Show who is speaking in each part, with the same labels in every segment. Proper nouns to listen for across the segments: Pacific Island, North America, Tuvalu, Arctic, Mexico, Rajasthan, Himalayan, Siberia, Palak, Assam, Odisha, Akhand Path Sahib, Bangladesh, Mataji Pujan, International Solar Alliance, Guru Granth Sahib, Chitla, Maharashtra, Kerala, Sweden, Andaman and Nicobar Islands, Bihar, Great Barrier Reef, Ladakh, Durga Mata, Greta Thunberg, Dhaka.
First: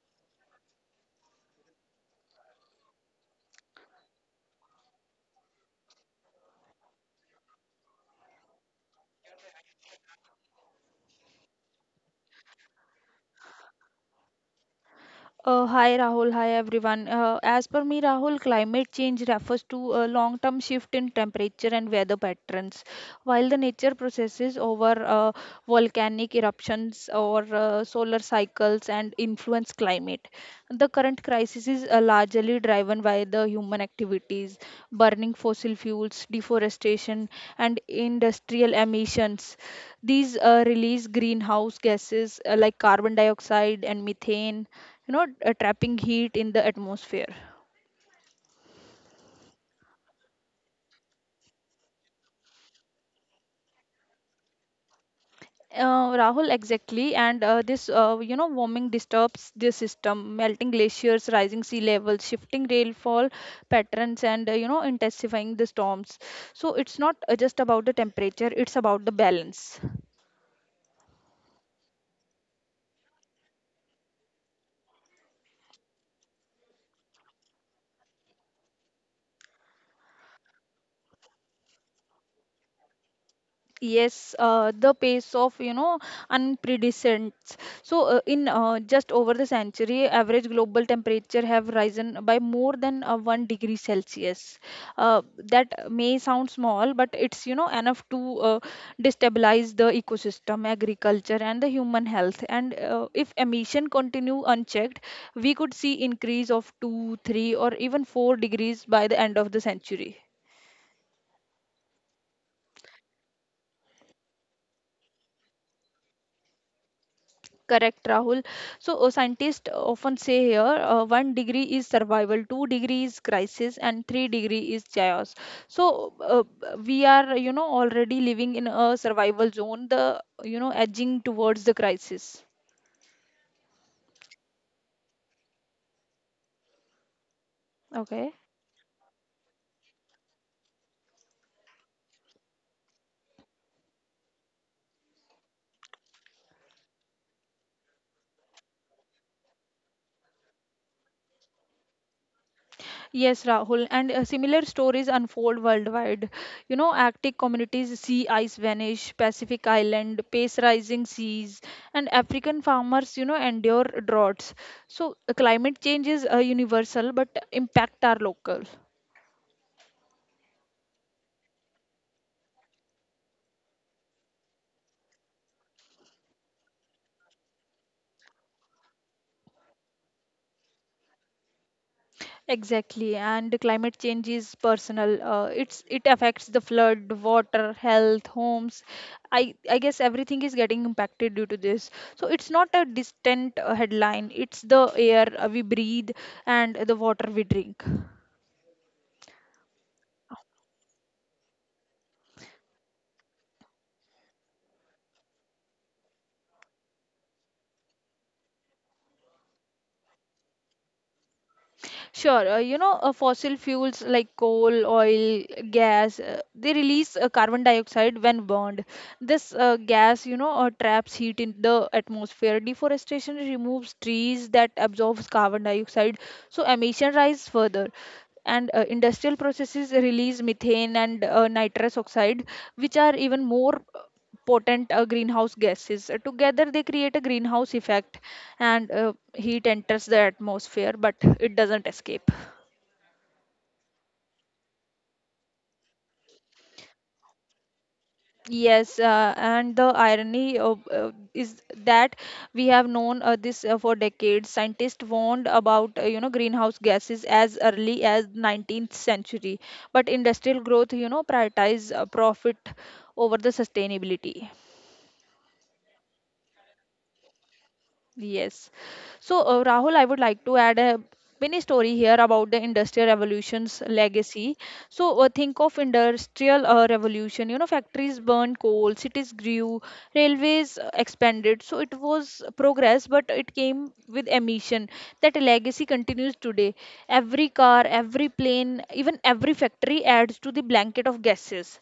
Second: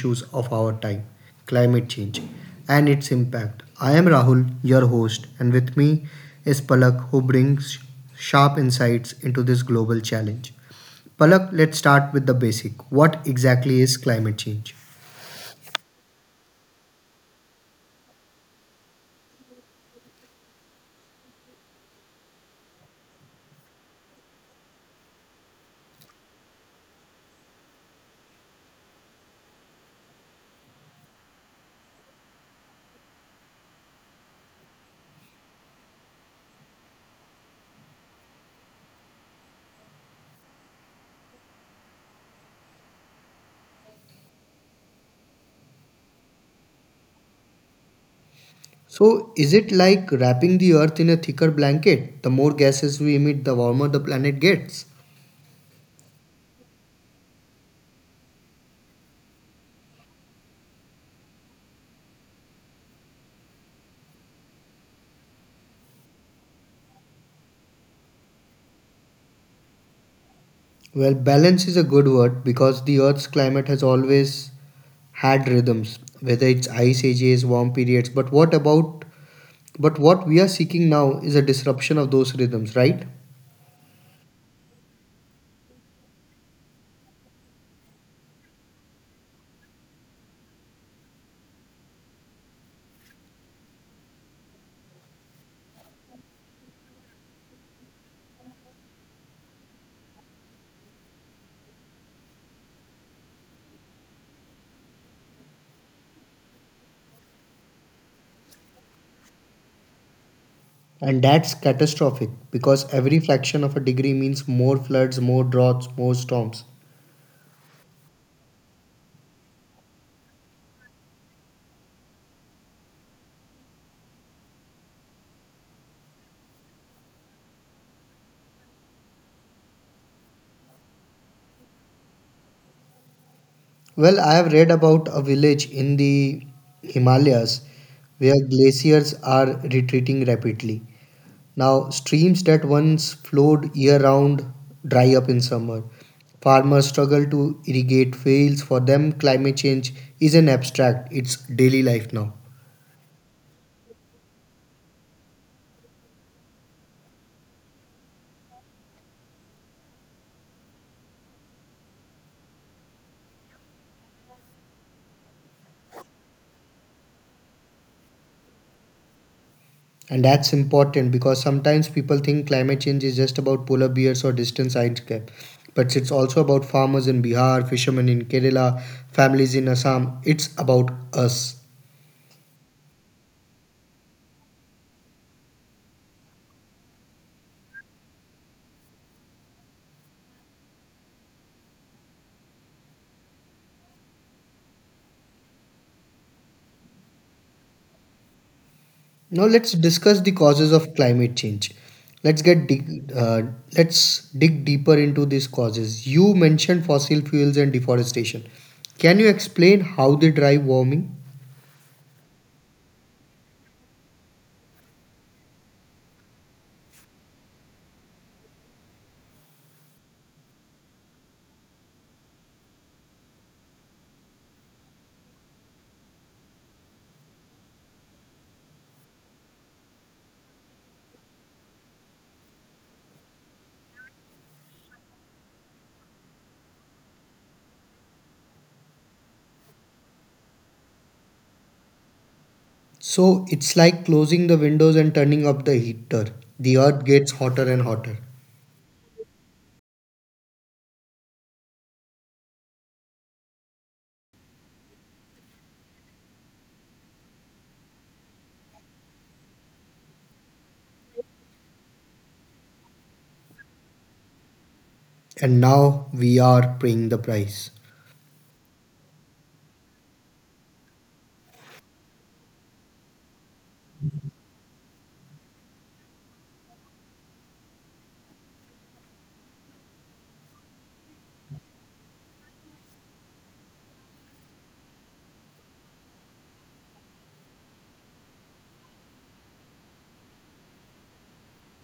Speaker 1: issues of our time, climate change and its impact. I am Rahul, your host, and with me is Palak, who brings sharp insights into this global challenge. Palak, let's start with the basic. What exactly is climate change?
Speaker 2: Hi Rahul, hi everyone. As per me, Rahul, climate change refers to a long term shift in temperature and weather patterns. While the nature processes over volcanic eruptions or solar cycles and influence climate, the current crisis is largely driven by the human activities, burning fossil fuels, deforestation, and industrial emissions. These release greenhouse gases like carbon dioxide and methane, trapping heat in the atmosphere.
Speaker 1: So, is it like wrapping the earth in a thicker blanket? The more gases we emit, the warmer the planet gets.
Speaker 2: Rahul, exactly, and this, warming disturbs the system, melting glaciers, rising sea levels, shifting rainfall patterns, and intensifying the storms. So it's not just about the temperature, it's about the balance.
Speaker 1: Well, balance is a good word because the Earth's climate has always had rhythms, whether it's ice ages, warm periods. But what about, but what we are seeking now is a disruption of those rhythms, right?
Speaker 2: Yes, the pace of unprecedented. So in just over the century, average global temperature have risen by more than one degree Celsius. Uh, that may sound small, but it's enough to destabilize the ecosystem, agriculture, and the human health. And if emission continue unchecked, we could see increase of two, three, or even four degrees by the end of the century.
Speaker 1: And that's catastrophic because every fraction of a degree means more floods, more droughts, more storms.
Speaker 2: Correct, Rahul. So, scientists often say here one degree is survival, two degree is crisis, and three degree is chaos. So, we are, already living in a survival zone, the, edging towards the crisis.
Speaker 1: Well, I have read about a village in the Himalayas
Speaker 2: Okay.
Speaker 1: where glaciers are retreating rapidly. Now, streams that once flowed year round dry up in summer. Farmers struggle to irrigate fields. For them, climate change isn't abstract, it's daily life now.
Speaker 2: Yes, Rahul, and similar stories unfold worldwide. You know, Arctic communities see ice vanish, Pacific Island, pace rising seas, and African farmers, endure droughts. So, climate change is universal, but impact are local.
Speaker 1: And that's important because sometimes people think climate change is just about polar bears or distant science. But it's also about farmers in Bihar, fishermen in Kerala, families in Assam. It's about us.
Speaker 2: Exactly, and climate change is personal. It affects the flood, water, health, homes. I guess everything is getting impacted due to this. So it's not a distant headline. It's the air we breathe and the water we drink.
Speaker 1: Now let's discuss the causes of climate change. Let's get dig, uh, let's dig deeper into these causes. You mentioned fossil fuels and deforestation. Can you explain how they drive warming?
Speaker 2: Sure, fossil fuels like coal, oil, gas, they release carbon dioxide when burned. This gas, traps heat in the atmosphere. Deforestation removes trees that absorbs carbon dioxide, so emission rise further. And industrial processes release methane and nitrous oxide, which are even more potent greenhouse gases. Together, they create a greenhouse effect, and heat enters the atmosphere, but it doesn't escape.
Speaker 1: So it's like closing the windows and turning up the heater. The earth gets hotter and hotter.
Speaker 2: Yes, and the irony of is that we have known this for decades. Scientists warned about greenhouse gases as early as 19th century, but industrial growth prioritize profit over the sustainability.
Speaker 1: And now we are paying the price.
Speaker 2: Yes. So, Rahul, I would like to add a mini story here about the Industrial Revolution's legacy. So, think of Industrial Revolution. You know, factories burned coal, cities grew, railways expanded. So, it was progress, but it came with emission. That legacy continues today. Every car, every plane, even every factory adds to the blanket of gases.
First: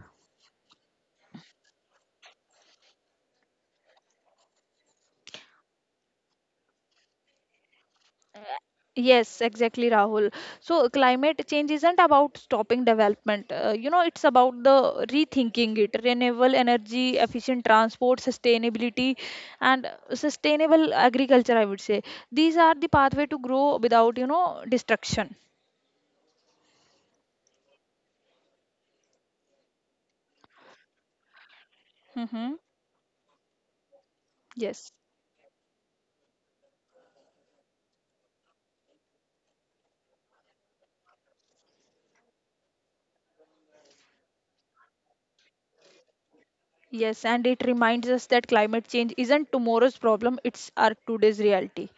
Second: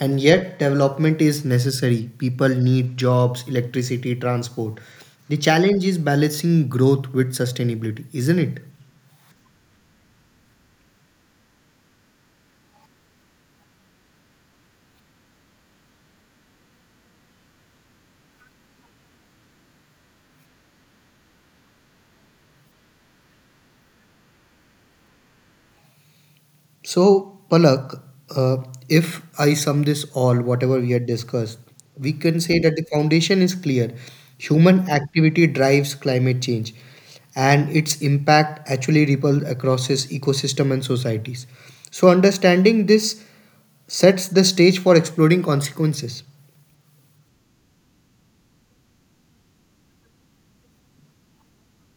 Speaker 1: And yet, development is necessary. People need jobs, electricity, transport. The challenge is balancing growth with sustainability, isn't it?
Speaker 2: Yes, exactly, Rahul. So climate change isn't about stopping development. It's about the rethinking it, renewable energy, efficient transport, sustainability, and sustainable agriculture. I would say these are the pathway to grow without destruction.
Speaker 1: So, Palak, uh, if I sum this all, whatever we had discussed, we can
Speaker 2: Mm-hmm.
Speaker 1: say that the foundation is clear. Human
Speaker 2: Yes,
Speaker 1: activity drives climate change, and its impact actually ripples across its ecosystem and societies. So, understanding this sets the stage for exploring consequences.
Speaker 2: yes, and it reminds us that climate change isn't tomorrow's problem; it's our today's reality.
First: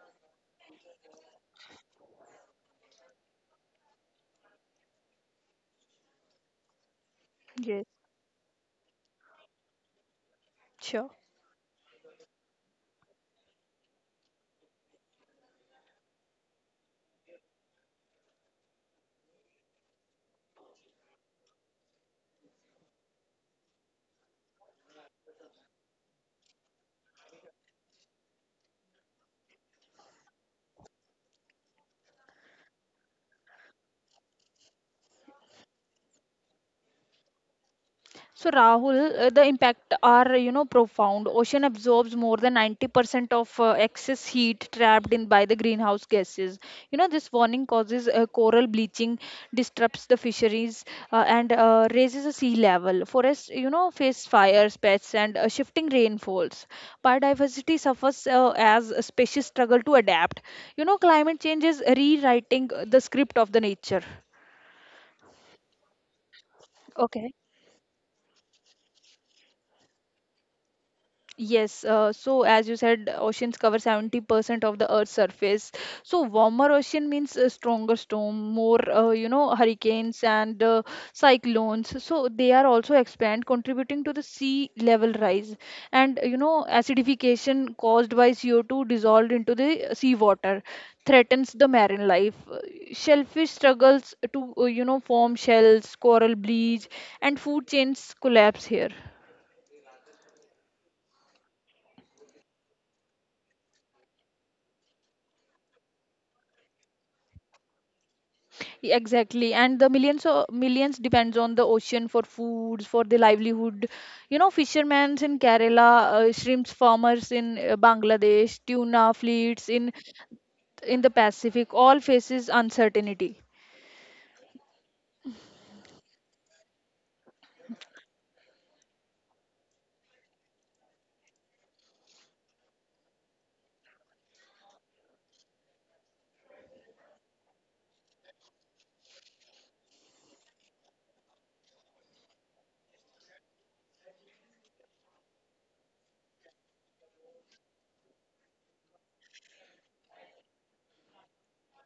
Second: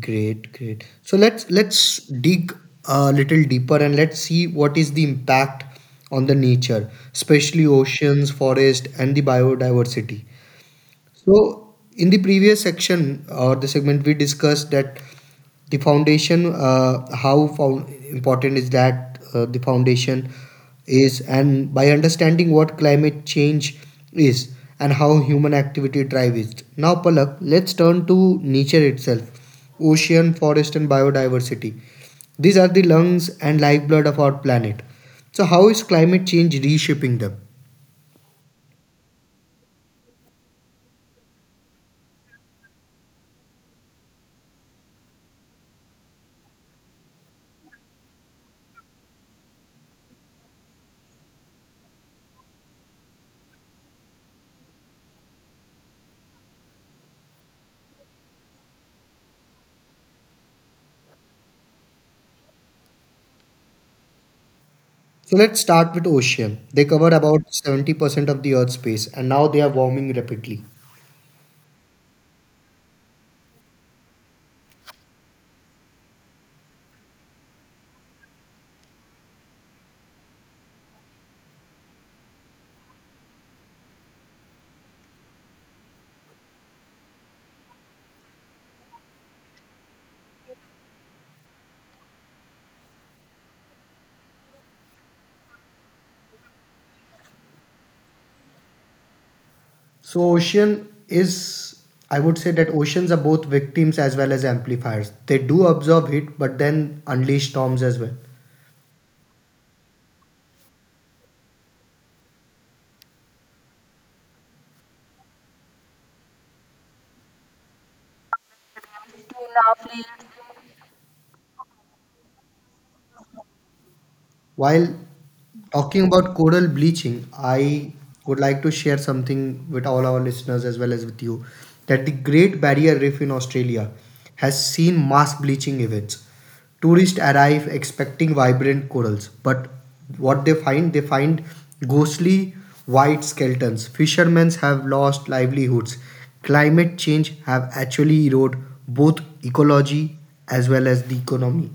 Speaker 1: Great, great. So let's dig a little deeper and let's see what is the impact on the nature, especially
Speaker 2: Yes,
Speaker 1: oceans, forest, and the biodiversity.
Speaker 2: sure.
Speaker 1: So, in the previous section or the segment, we discussed that the foundation, important is that the foundation is, and by understanding what climate change is and how human activity drives it. Now, Palak, let's turn to nature itself, ocean, forest, and biodiversity. These are the lungs and lifeblood of our planet. So, how is climate change reshaping them?
Speaker 2: So Rahul, the impact are profound. Ocean absorbs more than 90% of excess heat trapped in by the greenhouse gases. You know this warning causes coral bleaching, disrupts the fisheries, and raises the sea level. Forests face fires, pests, and shifting rainfalls. Biodiversity suffers as species struggle to adapt. You know climate change is rewriting the script of the nature.
Speaker 1: So let's start with ocean. They cover
Speaker 2: Okay.
Speaker 1: about 70% of the Earth's space and now they are warming rapidly.
Speaker 2: Yes, so as you said, oceans cover 70% of the Earth's surface. So warmer ocean means a stronger storm, more, hurricanes and cyclones. So they are also expand, contributing to the sea level rise. And, you know, acidification caused by CO2 dissolved into the seawater threatens the marine life. Shellfish struggles to, form shells, coral bleach, and food chains collapse here.
Speaker 1: So ocean is, I would say that oceans are both victims as well as amplifiers. They do absorb heat but then unleash storms as well.
Speaker 2: Exactly, and the millions depends on the ocean for foods, for the livelihood. You know, fishermen in Kerala, shrimps farmers in Bangladesh, tuna fleets in the Pacific, all faces uncertainty.
Speaker 1: While talking about coral bleaching, I would like to share something with all our listeners as well as with you that the Great Barrier Reef in Australia has seen mass bleaching events. Tourists arrive expecting vibrant corals, but they find ghostly white skeletons. Fishermen have lost livelihoods. Climate change have actually eroded both ecology as well as the economy.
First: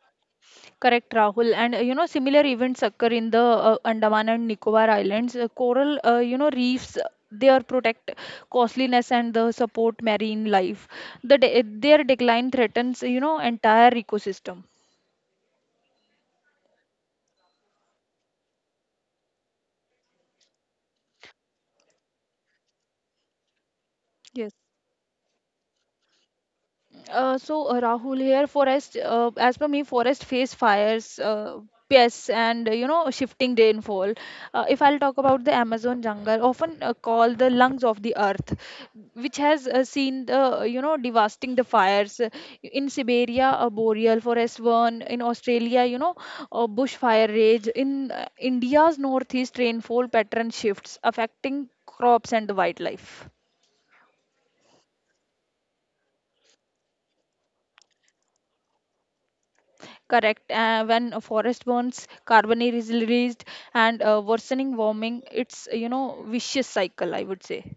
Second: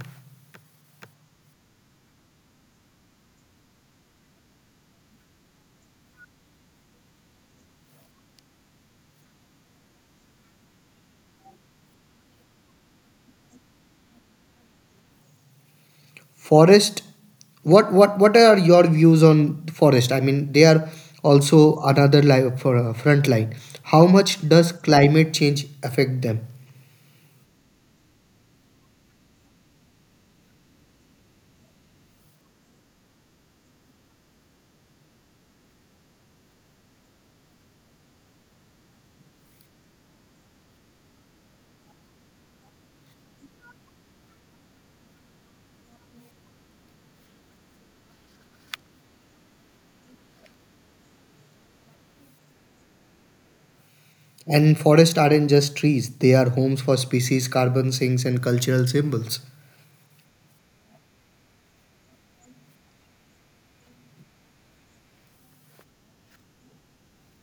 Speaker 2: Correct, Rahul. And similar events occur in the Andaman and Nicobar Islands. Coral, reefs. They are protect costliness and the support marine life. Their decline threatens, entire ecosystem.
Speaker 1: Forest, what are your views on forest? I mean, they are also another li- for front line. How
Speaker 2: Yes.
Speaker 1: much does climate change affect them?
Speaker 2: Rahul here, forest as per me, forest face fires, pests, and shifting rainfall. If I'll talk about the Amazon jungle, often called the lungs of the earth, which has seen the devastating the fires. In Siberia, a boreal forest burn in Australia, you know, a bushfire rage in India's northeast rainfall pattern shifts affecting crops and the wildlife.
Speaker 1: And forests aren't just trees; they are homes for species, carbon sinks, and cultural symbols.
Speaker 2: Correct. When a forest burns, carbon is released, and worsening warming, it's vicious cycle. I would say.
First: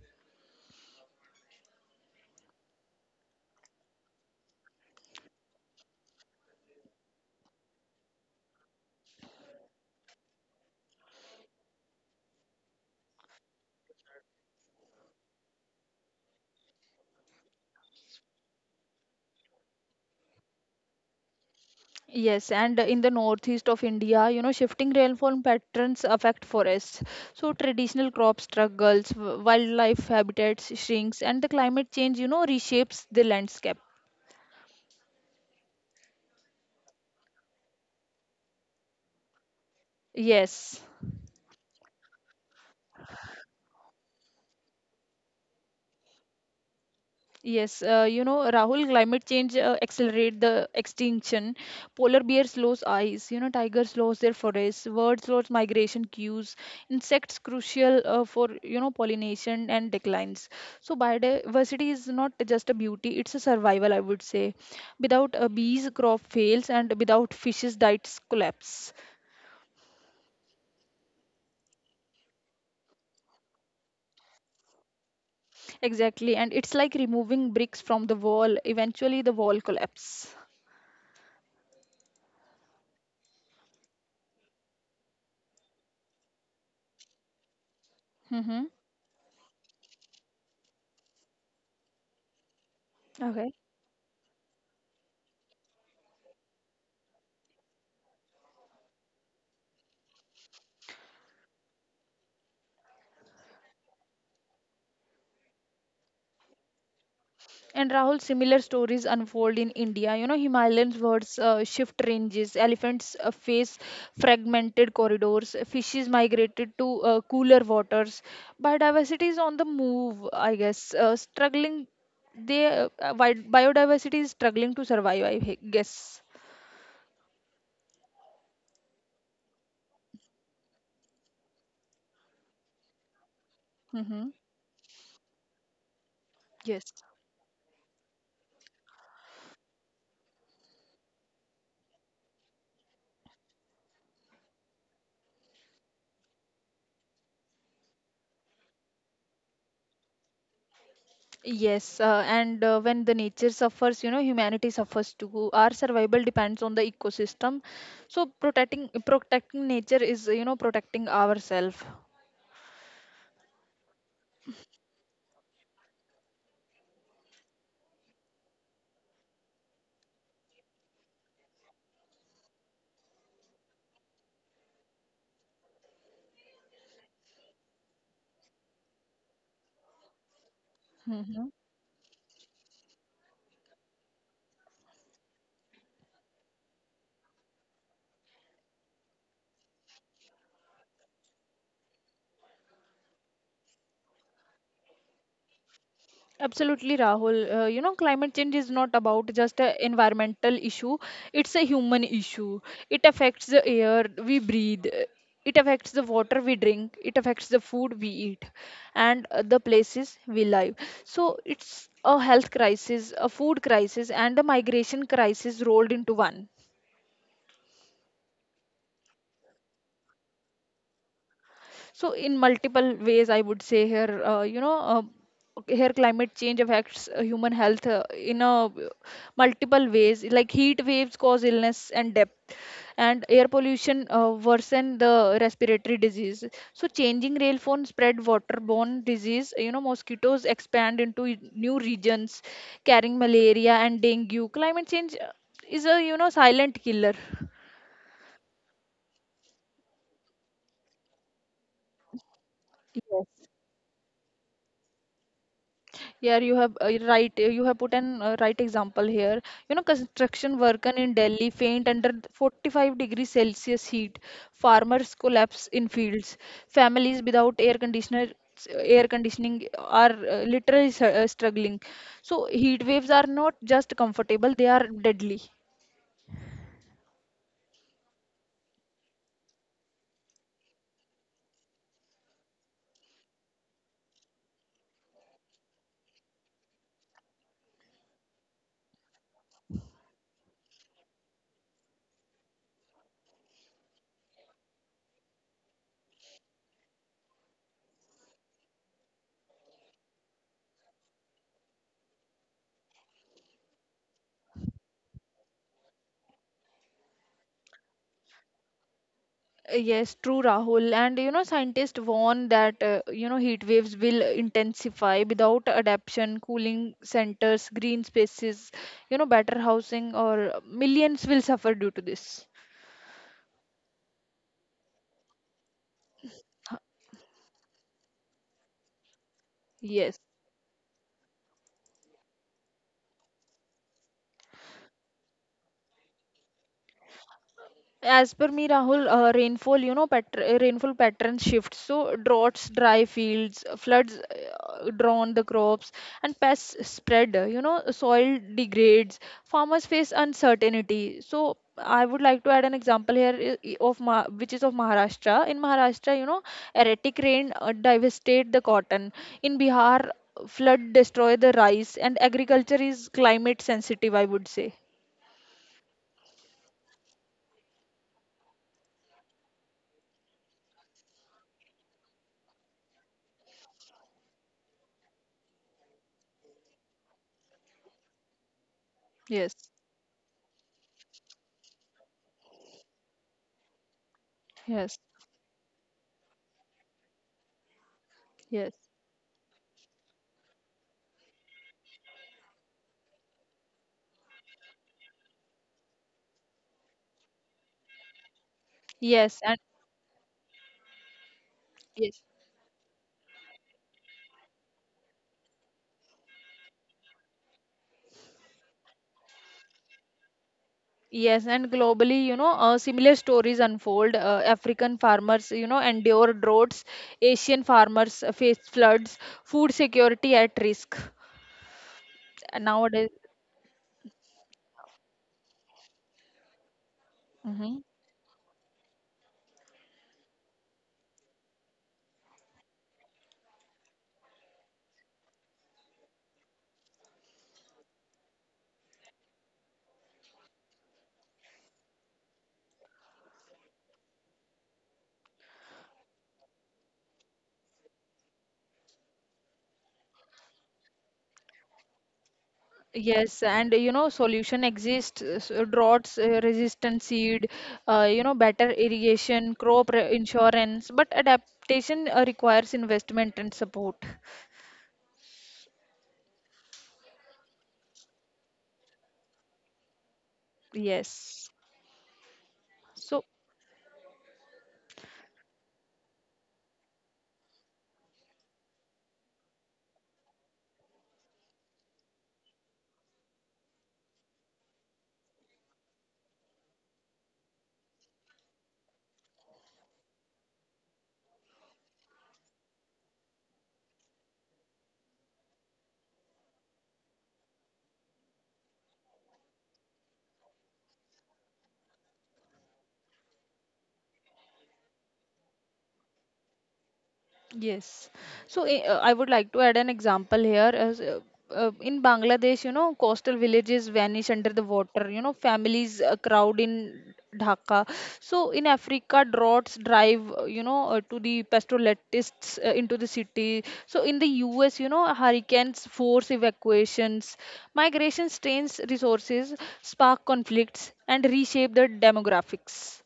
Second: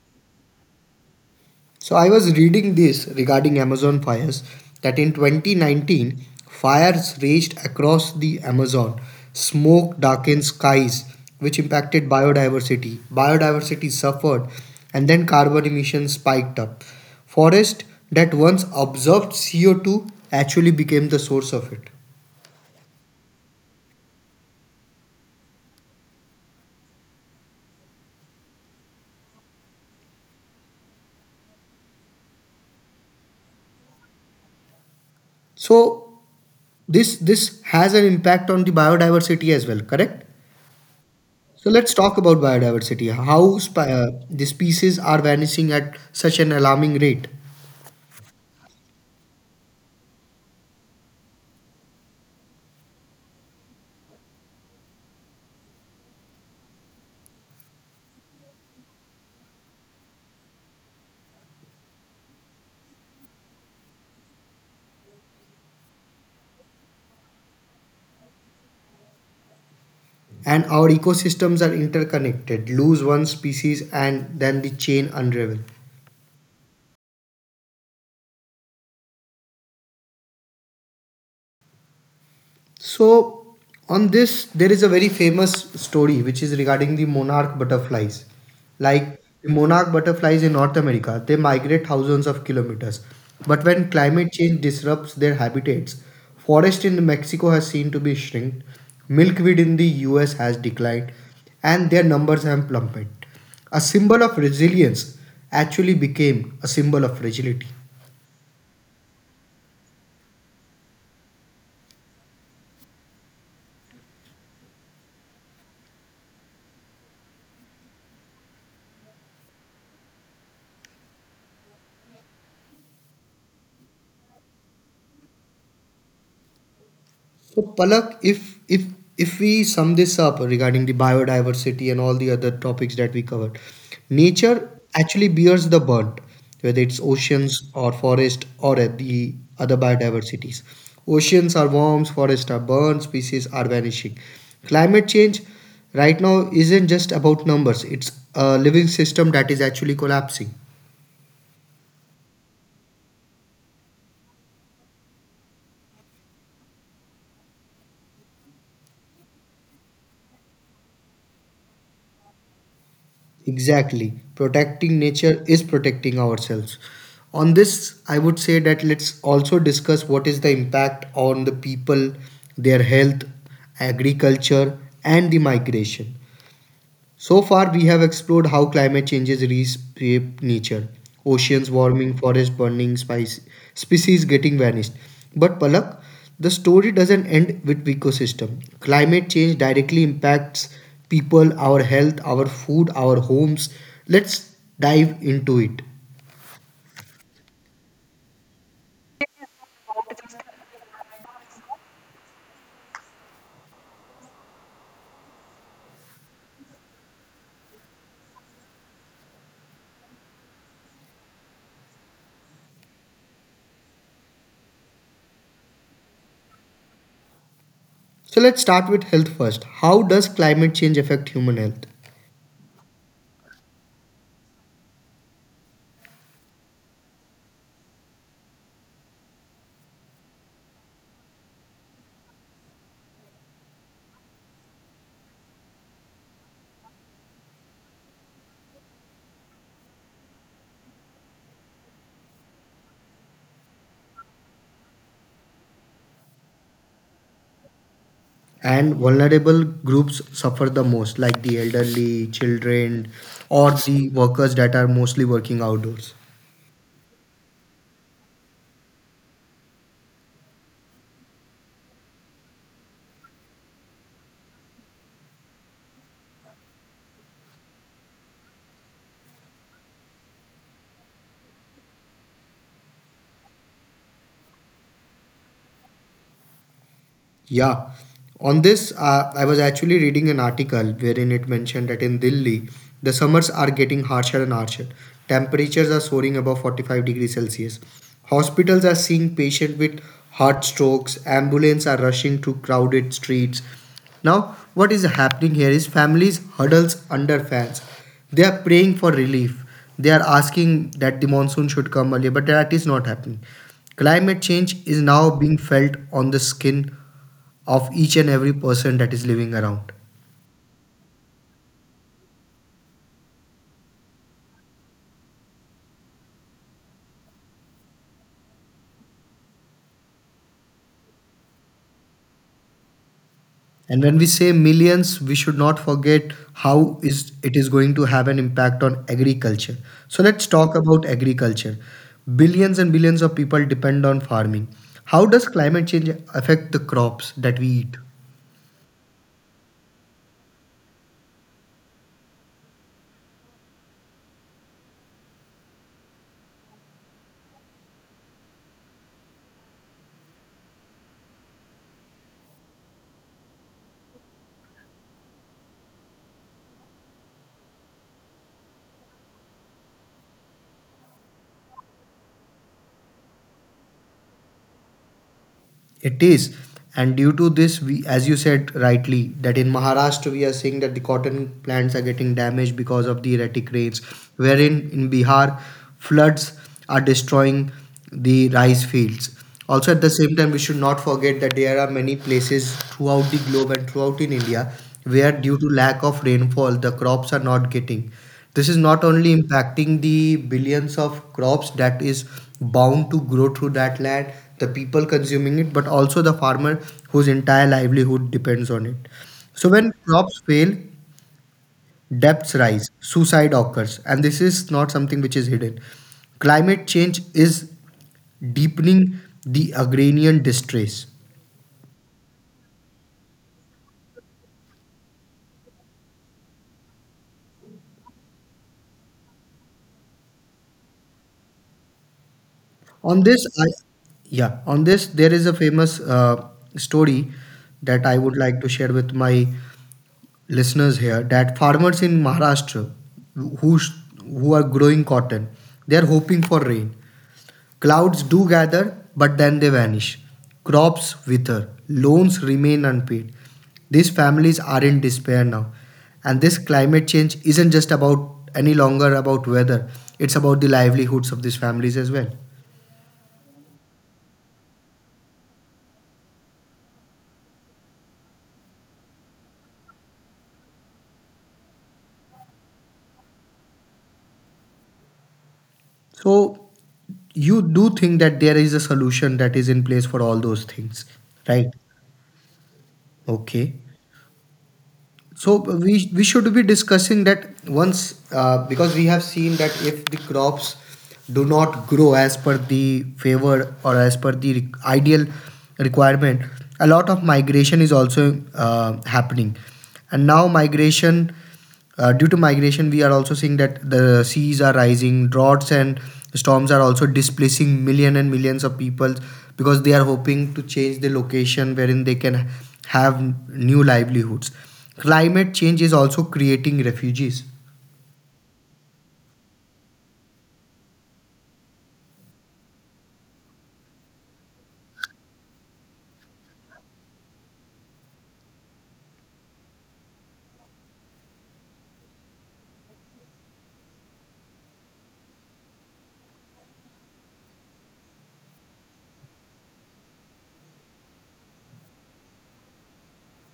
Speaker 1: So I was reading this regarding Amazon fires that in 2019 fires raged across the Amazon. Smoke darkened skies which impacted biodiversity. Biodiversity suffered and then carbon emissions spiked up. Forest that once absorbed CO2 actually became the source of it.
Speaker 2: Yes, and in the northeast of India, you know, shifting rainfall patterns affect forests. So traditional crop struggles, wildlife habitats shrinks, and the climate change, reshapes the landscape.
Speaker 1: So this has an impact on the biodiversity as well, correct?
Speaker 2: Yes.
Speaker 1: So let's talk about biodiversity. The species are vanishing at such an alarming rate,
Speaker 2: Yes, Rahul, climate change accelerate the extinction. Polar bears lose eyes, you know, tigers lose their forests, birds lose migration cues, insects crucial for pollination and declines. So biodiversity is not just a beauty, it's a survival, I would say. Without bees, crop fails, and without fishes, diets collapse.
Speaker 1: and our ecosystems are interconnected. Lose one species, and then the chain unravel.
Speaker 2: Exactly, and it's like removing bricks from the wall. Eventually, the wall collapse.
Speaker 1: So, on this, there is a very famous story which is regarding the monarch butterflies.
Speaker 2: Mm-hmm.
Speaker 1: Like the monarch butterflies in North America, they migrate thousands of kilometers. But when climate change disrupts their habitats, forest in Mexico has seen to be shrink, milkweed in the US has declined, and their numbers have plummeted. A symbol of resilience actually became a symbol of fragility.
Speaker 2: And Rahul, similar stories unfold in India. You know, Himalayan birds shift ranges, elephants face fragmented corridors, fishes migrated to cooler waters. Biodiversity is on the move, I guess. Biodiversity is struggling to survive, I guess.
Speaker 1: So Palak, if we sum this up regarding the biodiversity and all the other topics that we covered, nature
Speaker 2: Mm-hmm.
Speaker 1: actually bears the burnt, whether it's
Speaker 2: Yes.
Speaker 1: oceans or forest or at the other biodiversities. Oceans are warms, forests are burnt, species are vanishing. Climate change right now isn't just about numbers; it's a living system that is actually collapsing.
Speaker 2: Yes, and when the nature suffers, you know, humanity suffers too. Our survival depends on the ecosystem. So protecting nature is, protecting ourselves.
Speaker 1: Exactly. Protecting nature is protecting ourselves. On this, I would say that let's also discuss what is the impact on the people, their health, agriculture, and the migration. So far, we have explored how climate changes reshape nature, oceans warming, forest burning, species getting vanished. But Palak, the story doesn't end with ecosystem. Climate change directly impacts people, our health, our food, our homes. Let's dive into it.
Speaker 2: Absolutely, Rahul. Climate change is not about just an environmental issue, it's a human issue. It affects the air we breathe, it affects the water we drink, it affects the food we eat, and the places we live. So, it's a health crisis, a food crisis, and a migration crisis rolled into one.
Speaker 1: So let's start with health first. How does climate change affect human health?
Speaker 2: So in multiple ways, I would say here, okay, here climate change affects human health in a multiple ways. Like heat waves cause illness and death, and air pollution worsen the respiratory disease. So changing rainfall spread waterborne disease. You know, mosquitoes expand into new regions, carrying malaria and dengue. Climate change is a silent killer.
Speaker 1: And vulnerable groups suffer the most, like the elderly children or the workers that are mostly working outdoors.
Speaker 2: Yeah, you have right. You have put an right example here. You know, construction worker in Delhi faint under 45-degree Celsius heat. Farmers collapse in fields. Families without air conditioner, Air conditioning are literally struggling. So heat waves are not just comfortable; they are deadly.
Speaker 1: Yeah. On this, I was actually reading an article wherein it mentioned that in Delhi, the summers are getting harsher and harsher. Temperatures are soaring above 45 degrees Celsius. Hospitals are seeing patients with heart strokes. Ambulances are rushing to crowded streets. Now, what is happening here is families huddles under fans. They are praying for relief. They are asking that the monsoon should come earlier, but that is not happening. Climate change is now being felt on the skin of each and every person that is living around.
Speaker 2: Yes, true, Rahul. And you know, scientists warn that heat waves will intensify without adaptation, cooling centers, green spaces, better housing, or millions will suffer due to this.
Speaker 1: And when we say millions, we should not forget how is it is going to have an impact on agriculture. So let's
Speaker 2: Yes.
Speaker 1: talk about agriculture. Billions and billions of people depend on farming. How does climate change affect the crops that we eat?
Speaker 2: As per me, Rahul, rainfall patterns shift. So droughts, dry fields, floods drown the crops, and pests spread. You know, soil degrades. Farmers face uncertainty. So I would like to add an example here, which is of Maharashtra. In Maharashtra, you know, erratic rain devastate the cotton. In Bihar, flood destroy the rice, and agriculture is climate sensitive. I would say.
Speaker 1: It is. And due to this, we, as you said rightly, that in Maharashtra we are seeing that the cotton plants are getting damaged because of the erratic rains, wherein in Bihar, floods are destroying the rice fields. Also,
Speaker 2: Yes,
Speaker 1: at the same time, we should not forget that there are many places throughout the globe and throughout in India where,
Speaker 2: yes,
Speaker 1: due to lack of rainfall, the crops are not getting. This is not
Speaker 2: yes.
Speaker 1: only impacting the billions of crops that is bound to grow through that land, the people consuming it, but also the farmer whose entire livelihood depends on it. So
Speaker 2: Yes,
Speaker 1: when
Speaker 2: and
Speaker 1: crops fail, debts
Speaker 2: Yes.
Speaker 1: rise, suicide occurs, and this is not something which is hidden. Climate change is deepening the agrarian distress.
Speaker 2: Yes, and globally, similar stories unfold. African farmers, endure droughts. Asian farmers face floods. Food security at risk.
Speaker 1: On this,
Speaker 2: Nowadays,
Speaker 1: yeah, on this there is a famous story that I
Speaker 2: hmm.
Speaker 1: would like to share with my listeners here, that farmers in Maharashtra who are growing cotton, they are hoping for rain. Clouds do gather, but then they vanish. Crops wither, loans remain unpaid. These families are in despair now, and this climate change isn't just about any longer about weather. It's about the livelihoods of these families as well.
Speaker 2: Yes, and you know, solution exists. Droughts, resistant seed, better irrigation, crop insurance, but adaptation requires investment and support.
Speaker 1: So you do think that there is a solution that is in place for all those things, right?
Speaker 2: Yes. So,
Speaker 1: Okay. So we should be discussing that once, because we have seen that if the crops do not grow as per the favor or as per the ideal requirement, a lot of migration is also happening, and now migration, due to migration, we are also seeing that the seas are rising, droughts and storms are also displacing million and millions of people because they are hoping to change the location wherein they can have new livelihoods. Climate change is also creating refugees,
Speaker 2: yes. So I would like to add an example here. In Bangladesh, you know, coastal villages vanish under the water. You know, families crowd in Dhaka. So in Africa, droughts drive, to the pastoralists into the city. So in the US, you know, hurricanes force evacuations, migration strains resources, spark conflicts, and reshape the demographics.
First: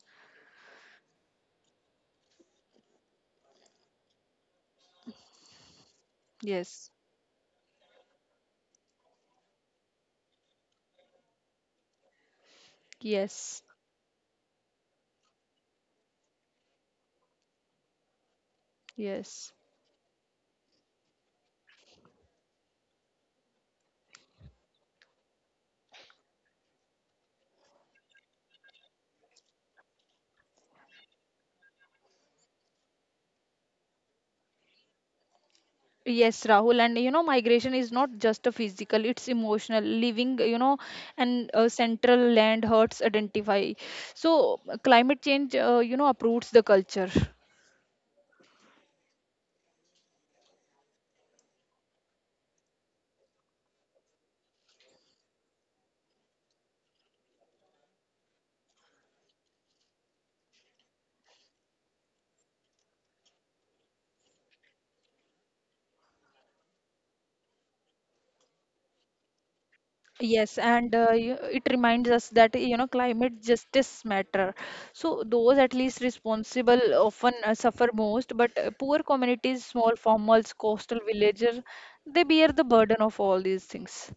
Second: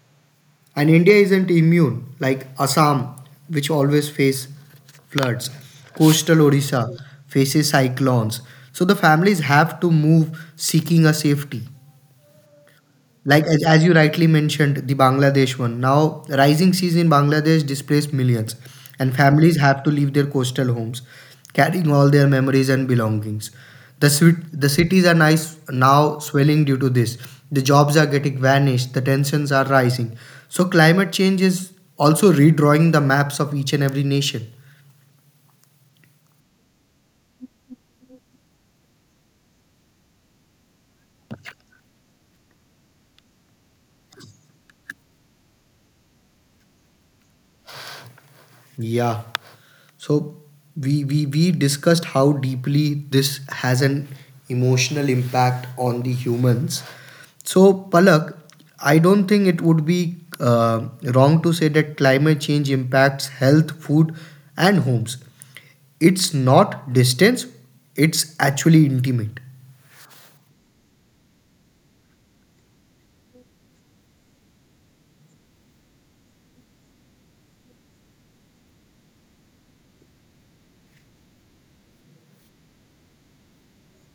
Speaker 1: and India isn't immune. Like Assam, which always face floods, coastal
Speaker 2: Yes.
Speaker 1: Odisha faces cyclones. So the families have to move seeking a safety. Like,
Speaker 2: Yes.
Speaker 1: as you rightly mentioned, the Bangladesh one. Now, rising seas in Bangladesh displaced millions, and
Speaker 2: Yes.
Speaker 1: families have to leave their coastal homes, carrying all their memories and belongings. The cities are nice now swelling due to this. The jobs are getting vanished. The tensions are rising. So climate change is also redrawing the maps of each and every nation.
Speaker 2: Yes, Rahul, and you know, migration is not just a physical, it's emotional. Leaving, you know, and central land hurts identify. So, climate change uproots the culture.
Speaker 1: Yeah. So we discussed how deeply this has an emotional impact on the humans. So Palak, I don't think it would be wrong to say that climate change impacts health, food, and homes. It's not distance; it's actually intimate,
Speaker 2: Yes, and it reminds us that, climate justice matter. So, those at least responsible often suffer most, but poor communities, small farmers, coastal villagers, they bear the burden of all these things.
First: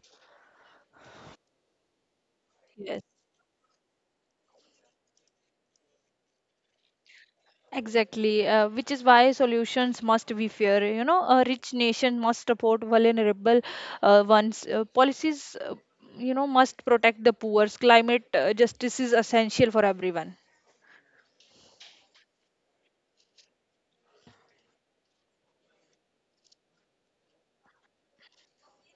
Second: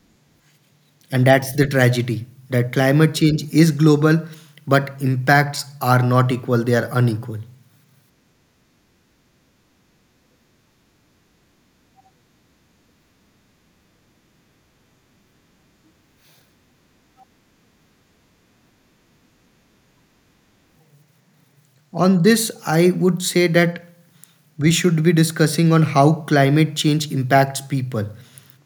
Speaker 1: and that's the tragedy. That
Speaker 2: Yes.
Speaker 1: climate change is global, but impacts are not equal; they are unequal.
Speaker 2: Exactly, which is why solutions must be fair. A rich nation must support vulnerable ones. Policies, must protect the poor. Climate justice is essential for everyone.
Speaker 1: On this, I would say that we should be discussing on how climate change impacts people,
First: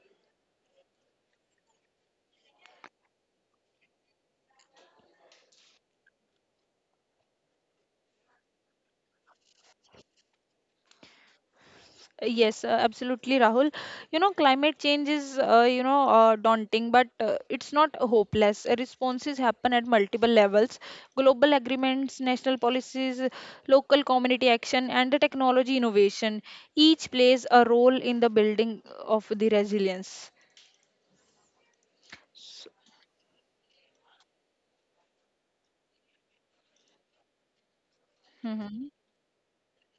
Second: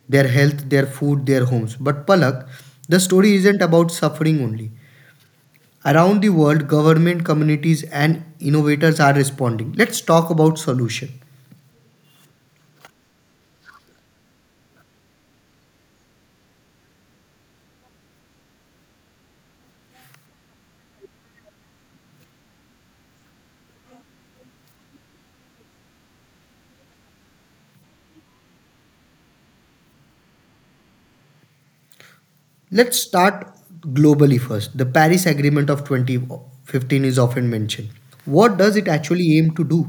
Speaker 1: their health, their food, their homes. But Palak, the story isn't about suffering only. Around the world, government, communities, and innovators are responding. Let's talk about solution.
Speaker 2: Yes, absolutely, Rahul. Climate change is, daunting, but it's not hopeless. Responses happen at multiple levels: global agreements, national policies, local community action, and the technology innovation. Each plays a role in the building of the resilience.
Speaker 1: Let's start globally first. The Paris Agreement of 2015 is often mentioned. What does
Speaker 2: hmm
Speaker 1: it actually aim to do?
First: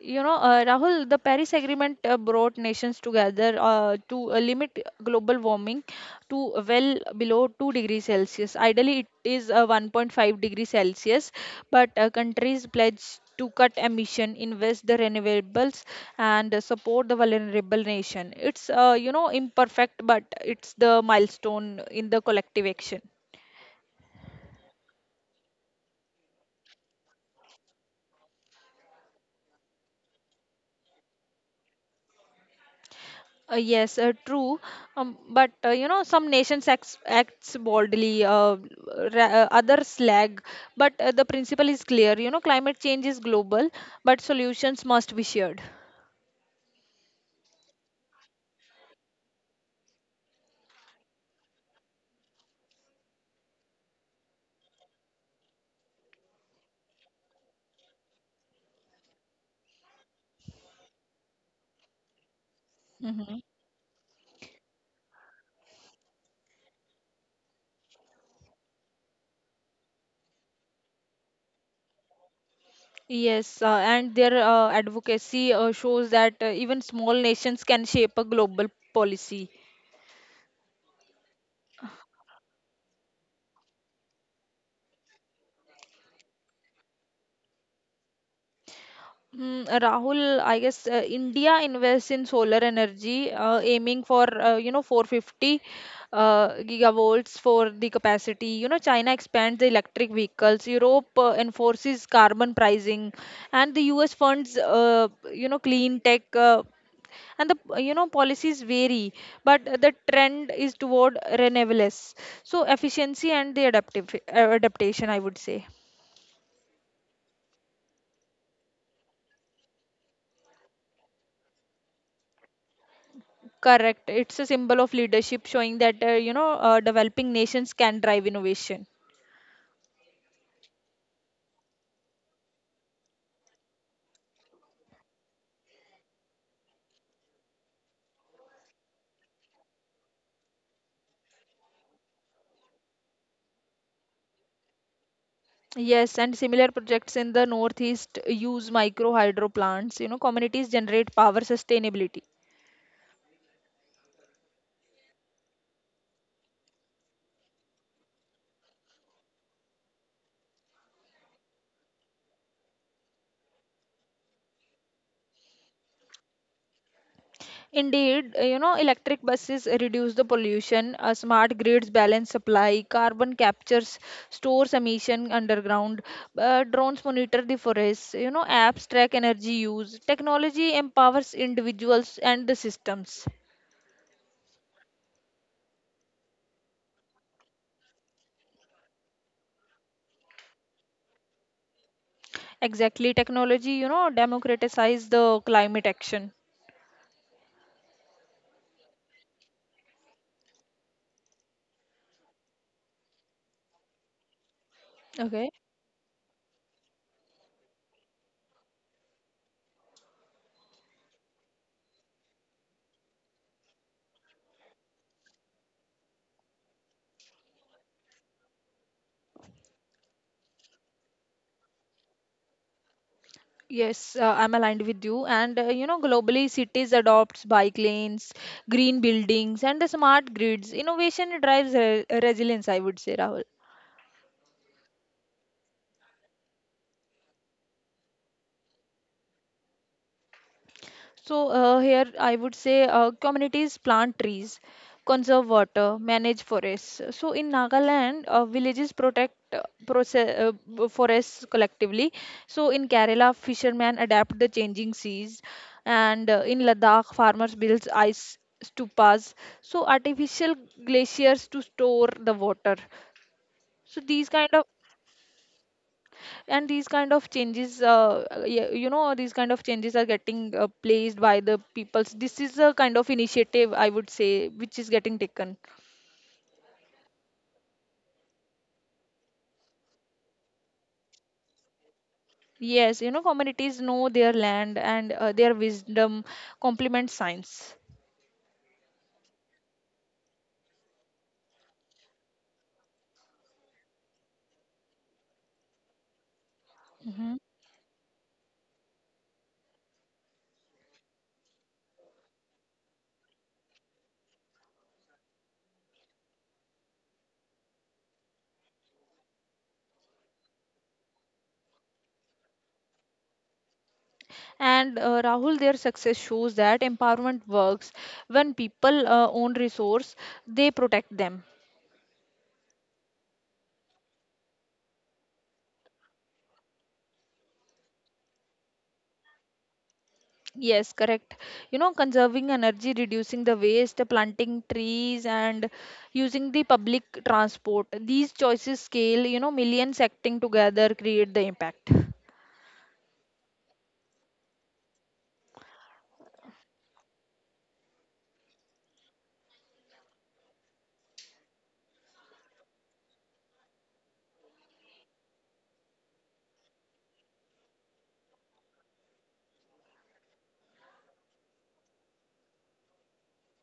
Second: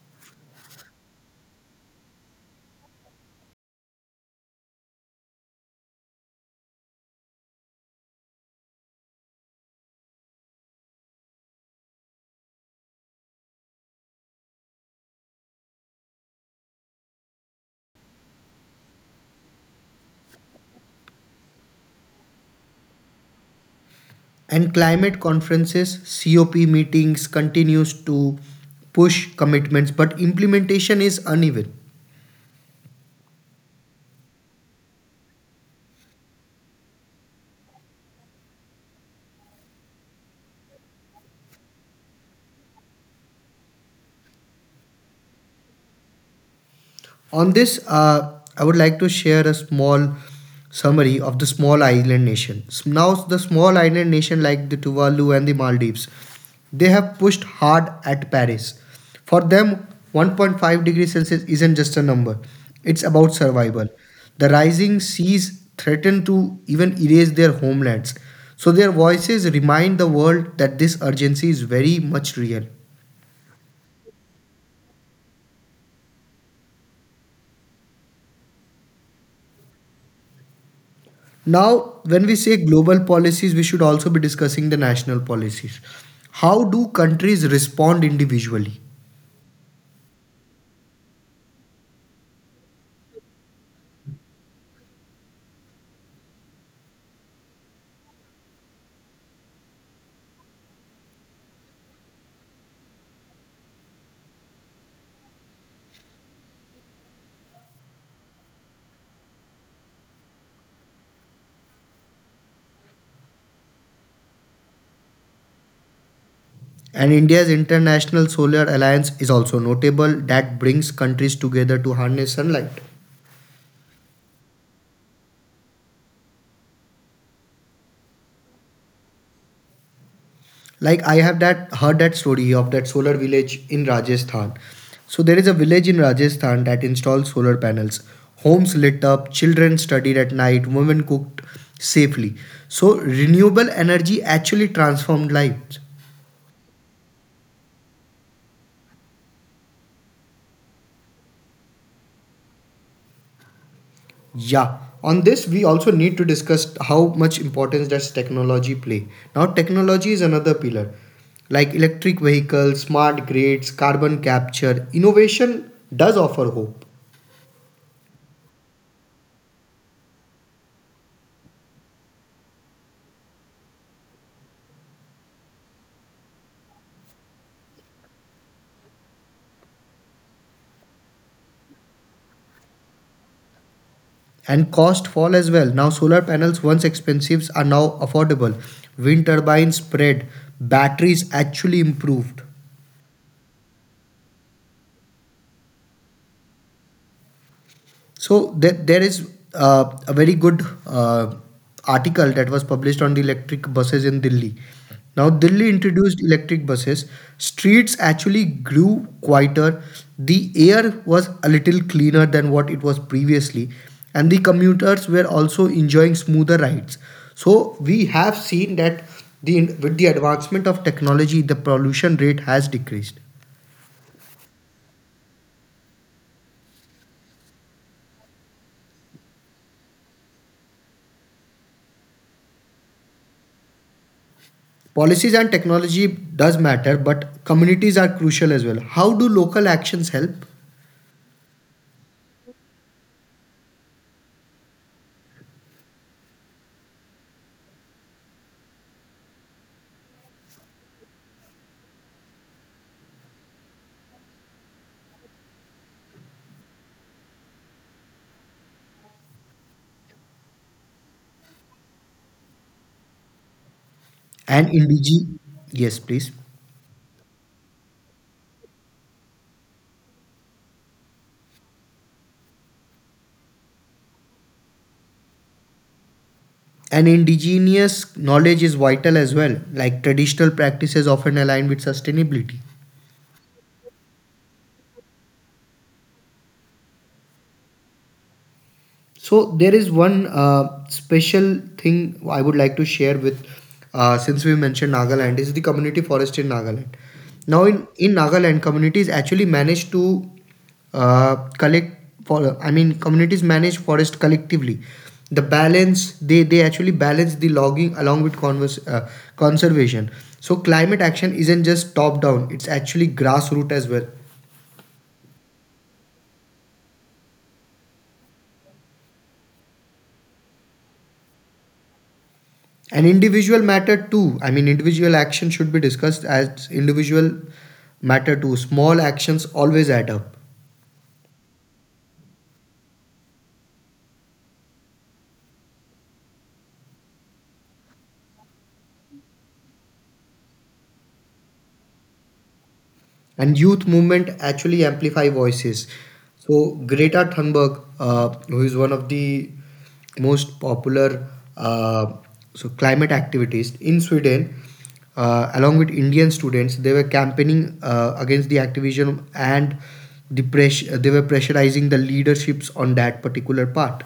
Speaker 2: Rahul, the Paris Agreement brought nations together to limit global warming to well below 2 degrees Celsius. Ideally, it is 1.5 degrees Celsius, but countries pledge to cut emission, invest the renewables, and support the vulnerable nation. It's imperfect, but it's the milestone in the collective action.
Speaker 1: And climate conferences, cop meetings continues to push commitments, but implementation is uneven.
Speaker 2: Yes, true. But some nations acts boldly, others lag. But the principle is clear. Climate change is global, but solutions must be shared.
Speaker 1: On this, I would like to share a small summary of the small island nation. Now, the small island nation like the Tuvalu and the Maldives, they have pushed hard at Paris. For them, 1.5 degrees Celsius isn't just a number, it's about
Speaker 2: Hmm.
Speaker 1: survival. The rising seas threaten to even erase their homelands. So, their voices remind the world that this urgency is very much real.
Speaker 2: Yes, and their advocacy shows that even small nations can shape a global policy.
Speaker 1: Now, when we say global policies, we should also be discussing the national policies. How do countries respond individually?
Speaker 2: Mm, Rahul, I guess India invests in solar energy, aiming for 450 gigawatts for the capacity. China expands the electric vehicles. Europe enforces carbon pricing, and the U.S. funds clean tech. And the policies vary, but the trend is toward renewables. So efficiency and the adaptive adaptation, I would say.
Speaker 1: And India's International Solar Alliance is also notable that brings countries together to harness sunlight.
Speaker 2: Correct. It's a symbol of leadership showing that, developing nations can drive innovation.
Speaker 1: Like I have that heard that story of that solar village in Rajasthan. So there is a village in Rajasthan that installs solar panels. Homes lit up, children studied at night, women cooked safely. So renewable energy actually transformed lives.
Speaker 2: Yes, and similar projects in the Northeast use micro hydro plants. Communities generate power sustainability.
Speaker 1: Yeah, on this we also need to discuss how much importance does technology play. Now technology is another pillar like electric vehicles, smart grids, carbon capture. Innovation does offer hope,
Speaker 2: Indeed, electric buses reduce the pollution, smart grids balance supply, carbon captures, stores emission underground, drones monitor the forests, apps track energy use. Technology empowers individuals and the systems.
Speaker 1: and cost fall as well. Now solar panels once expensive are now affordable. Wind turbines spread, batteries actually improved.
Speaker 2: Exactly. Technology, democratize the climate action.
Speaker 1: So there is a very good article that was published on the electric buses in Delhi. Now Delhi
Speaker 2: Okay.
Speaker 1: introduced electric buses. Streets actually grew quieter. The air was a little cleaner than what it was previously, and the commuters were also enjoying smoother rides. So we have seen that the with the advancement of technology, the pollution rate has decreased.
Speaker 2: Yes, I'm aligned with you. And globally, cities adopts bike lanes, green buildings, and the smart grids. Innovation drives re resilience, I would say, Rahul.
Speaker 1: Policies and technology does matter, but communities are crucial as well. How do local actions help?
Speaker 2: So here I would say communities plant trees, conserve water, manage forests. So in Nagaland, villages protect forests collectively. So in Kerala, fishermen adapt the changing seas, and in Ladakh, farmers build ice stupas. So artificial glaciers to store the water. So these
Speaker 1: And
Speaker 2: kind of
Speaker 1: yes, please.
Speaker 2: and these kind of changes y- you know, these kind of changes are getting placed by the peoples. This is a kind of initiative, I would say, which is getting taken.
Speaker 1: And indigenous knowledge is vital as well. Like traditional practices often align with sustainability.
Speaker 2: Yes, communities know their land, and their wisdom complements science.
Speaker 1: So there is one special thing I would like to share with, since we mentioned Nagaland, is the community forest in Nagaland. Now
Speaker 2: Mhm.
Speaker 1: in Nagaland, communities actually manage to uh, collect for, I mean, communities manage forest collectively. The balance they actually balance the logging along with conservation. So climate action isn't just top down; it's actually grassroots as well.
Speaker 2: And Rahul, their success shows that empowerment works. When people own resource, they protect them.
Speaker 1: An individual matter too. I mean, individual action should be discussed as individual matter too. Small actions always add up.
Speaker 2: Yes, correct. Conserving energy, reducing the waste, planting trees, and using the public transport. These choices scale, millions acting together create the impact.
Speaker 1: And youth movement actually amplify voices. So Greta Thunberg, who is one of the most popular, uh, so climate activists in Sweden, along with Indian students, they were campaigning against the activism, and the pressure, they were pressurizing the leaderships on that particular part.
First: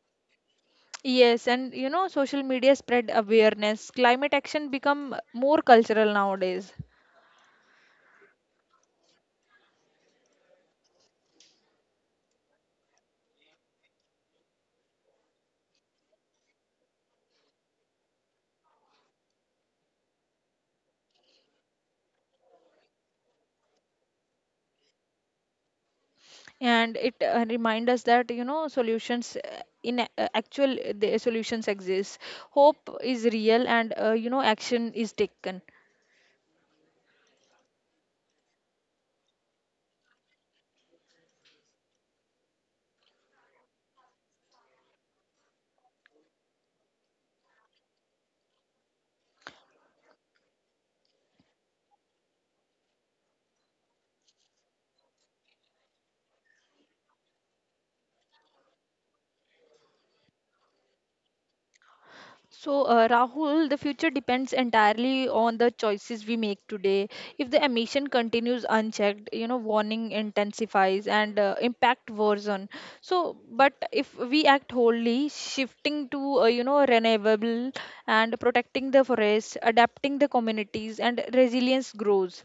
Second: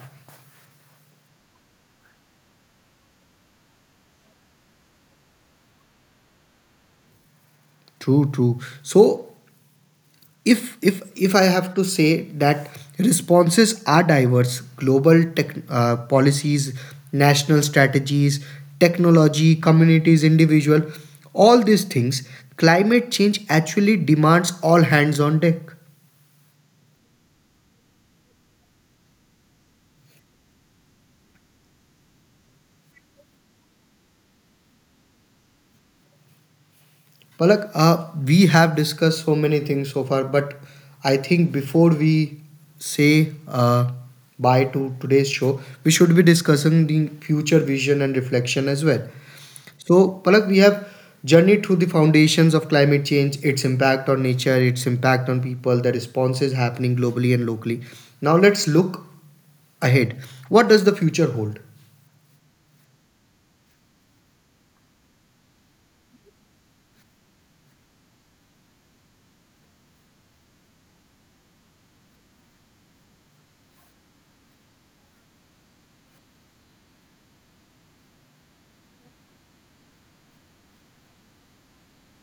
Speaker 2: Yes, and social media spread awareness. Climate action become more cultural nowadays.
Speaker 1: True, true. So if I have to say that responses are diverse, global tech policies, national strategies, technology, communities, individual, all these things, climate change actually demands all hands on deck.
Speaker 2: And it remind us that, solutions actual the solutions exist. Hope is real, and, action is taken.
Speaker 1: Palak, we have discussed so many things so far, but I think before we say bye to today's show, we should be discussing the future vision and reflection as well. So, Palak, we have journeyed through the foundations of climate change, its impact on nature, its impact on people, the responses happening globally and locally. Now, let's look ahead. What does the future hold?
Speaker 2: So, Rahul, the future depends entirely on the choices we make today. If the emission continues unchecked, warning intensifies and impact worsen. But if we act wholly, shifting to, renewable and protecting the forest, adapting the communities, and resilience grows.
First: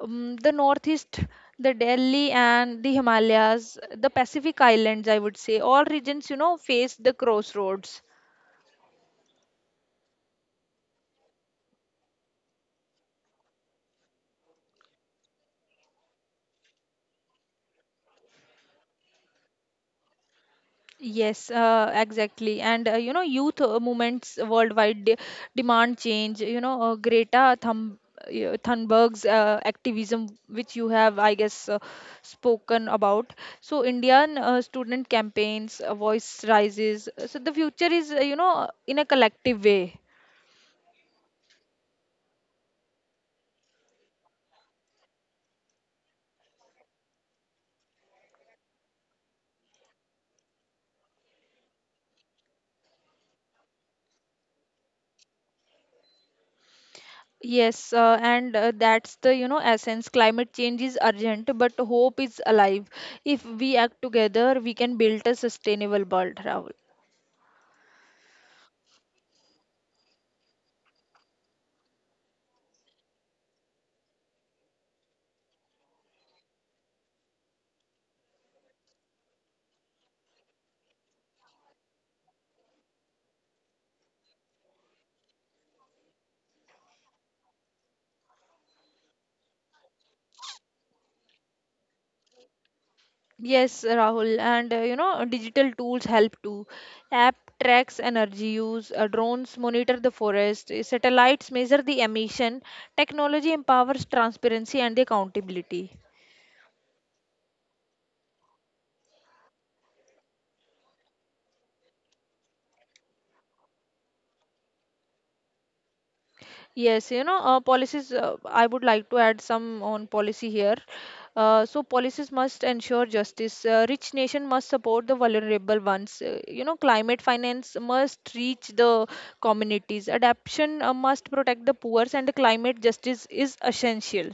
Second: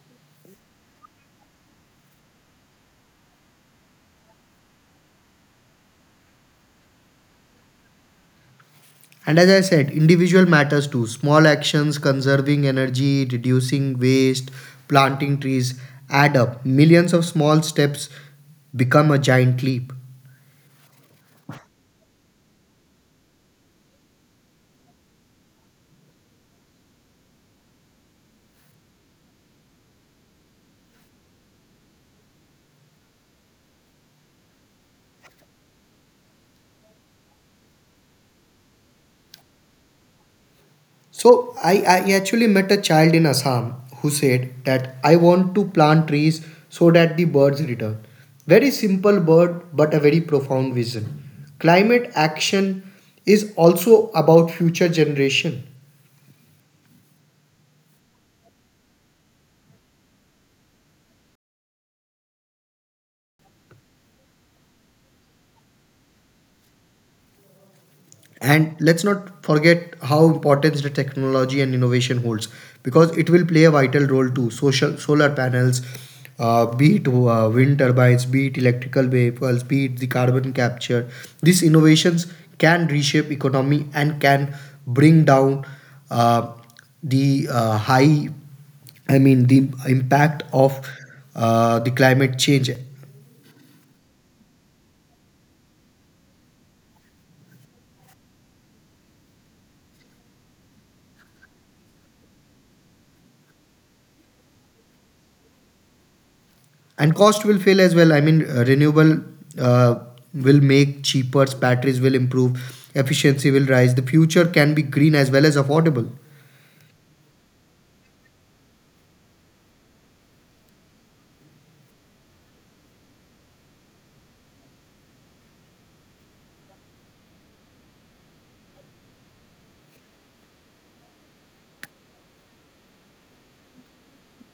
Speaker 2: The Northeast, the Delhi and the Himalayas, the Pacific Islands, I would say, all regions, face the crossroads.
Speaker 1: And as I said, individual matters too. Small actions, conserving energy, reducing waste, planting trees add up. Millions of small steps become a giant leap.
Speaker 2: Yes, exactly. And youth movements worldwide de demand change. Greta Thumb Thunberg's activism, which you have, I guess, spoken about. So, Indian student campaigns, voice rises. So, the future is, in a collective way.
Speaker 1: So I actually met a child in Assam who said that I want to plant trees so that the birds return. Very simple word, but a very profound vision. Climate action is also about future generation.
Speaker 2: Yes, and that's the, essence. Climate change is urgent, but hope is alive. If we act together, we can build a sustainable world, Rahul.
Speaker 1: And let's not forget how important the technology and innovation holds, because it will play a vital role too. Social solar panels, be it wind turbines, be it electrical vehicles, be it the carbon capture, these innovations can reshape economy and can bring down uh, the high, I mean, the impact of the climate change.
Speaker 2: Yes, Rahul, and digital tools help too. App tracks energy use, drones monitor the forest, satellites measure the emission. Technology empowers transparency and the accountability.
Speaker 1: And cost will fail as well. I mean, renewable uh, will make cheaper, batteries will improve, efficiency will rise. The future can be green as well as affordable.
Speaker 2: Yes, policies, I would like to add some on policy here. So policies must ensure justice. Rich nation must support the vulnerable ones. Climate finance must reach the communities. Adaptation must protect the poor, and the climate justice is essential.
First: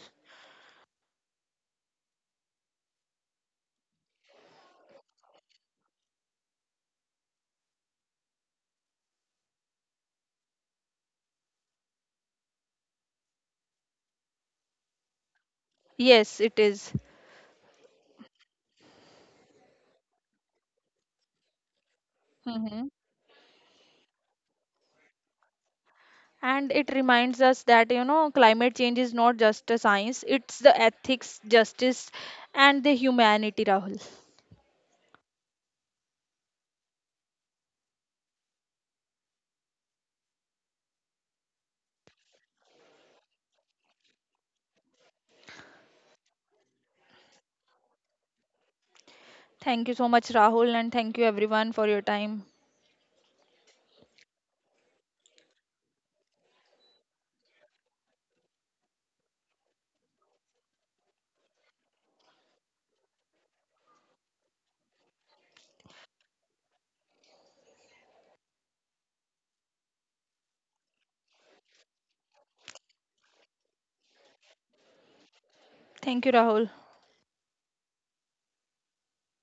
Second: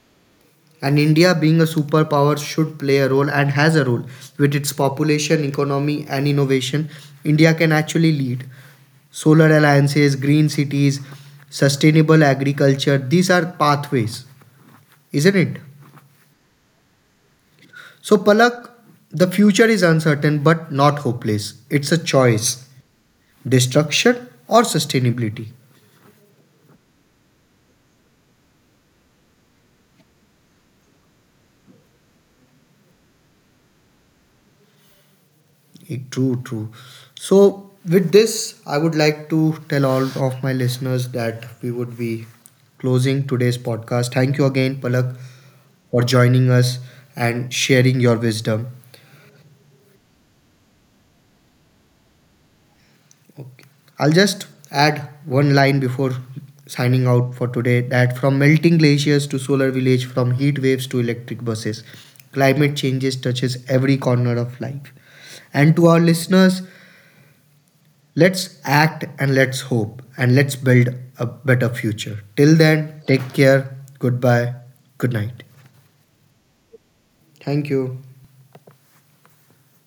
Speaker 1: And India being a superpower should play a role and has a role. With its population, economy, and innovation, India can actually lead. Solar alliances, green cities, sustainable agriculture, these are pathways, isn't it?
Speaker 2: Yes, it is.
Speaker 1: So Palak, the future is uncertain but not hopeless. It's a choice.
Speaker 2: Hmm.
Speaker 1: Destruction or sustainability.
Speaker 2: And it reminds us that, climate change is not just a science, it's the ethics, justice, and the humanity, Rahul.
Speaker 1: Eh, true, true. So with this, I would like to tell all of my listeners that we would be closing today's podcast. Thank you again, Palak, for joining us and sharing your wisdom.
Speaker 2: Thank you so much, Rahul, and thank you everyone for your time.
Speaker 1: I'll just add one line before signing out for today, that from melting glaciers to solar village, from heat waves to electric buses, climate changes touches every corner of life. And to our listeners, let's act, and let's hope, and let's build a better future. Till then, take care. Goodbye. Good night.
Speaker 2: Thank you, Rahul.
Speaker 1: Thank you.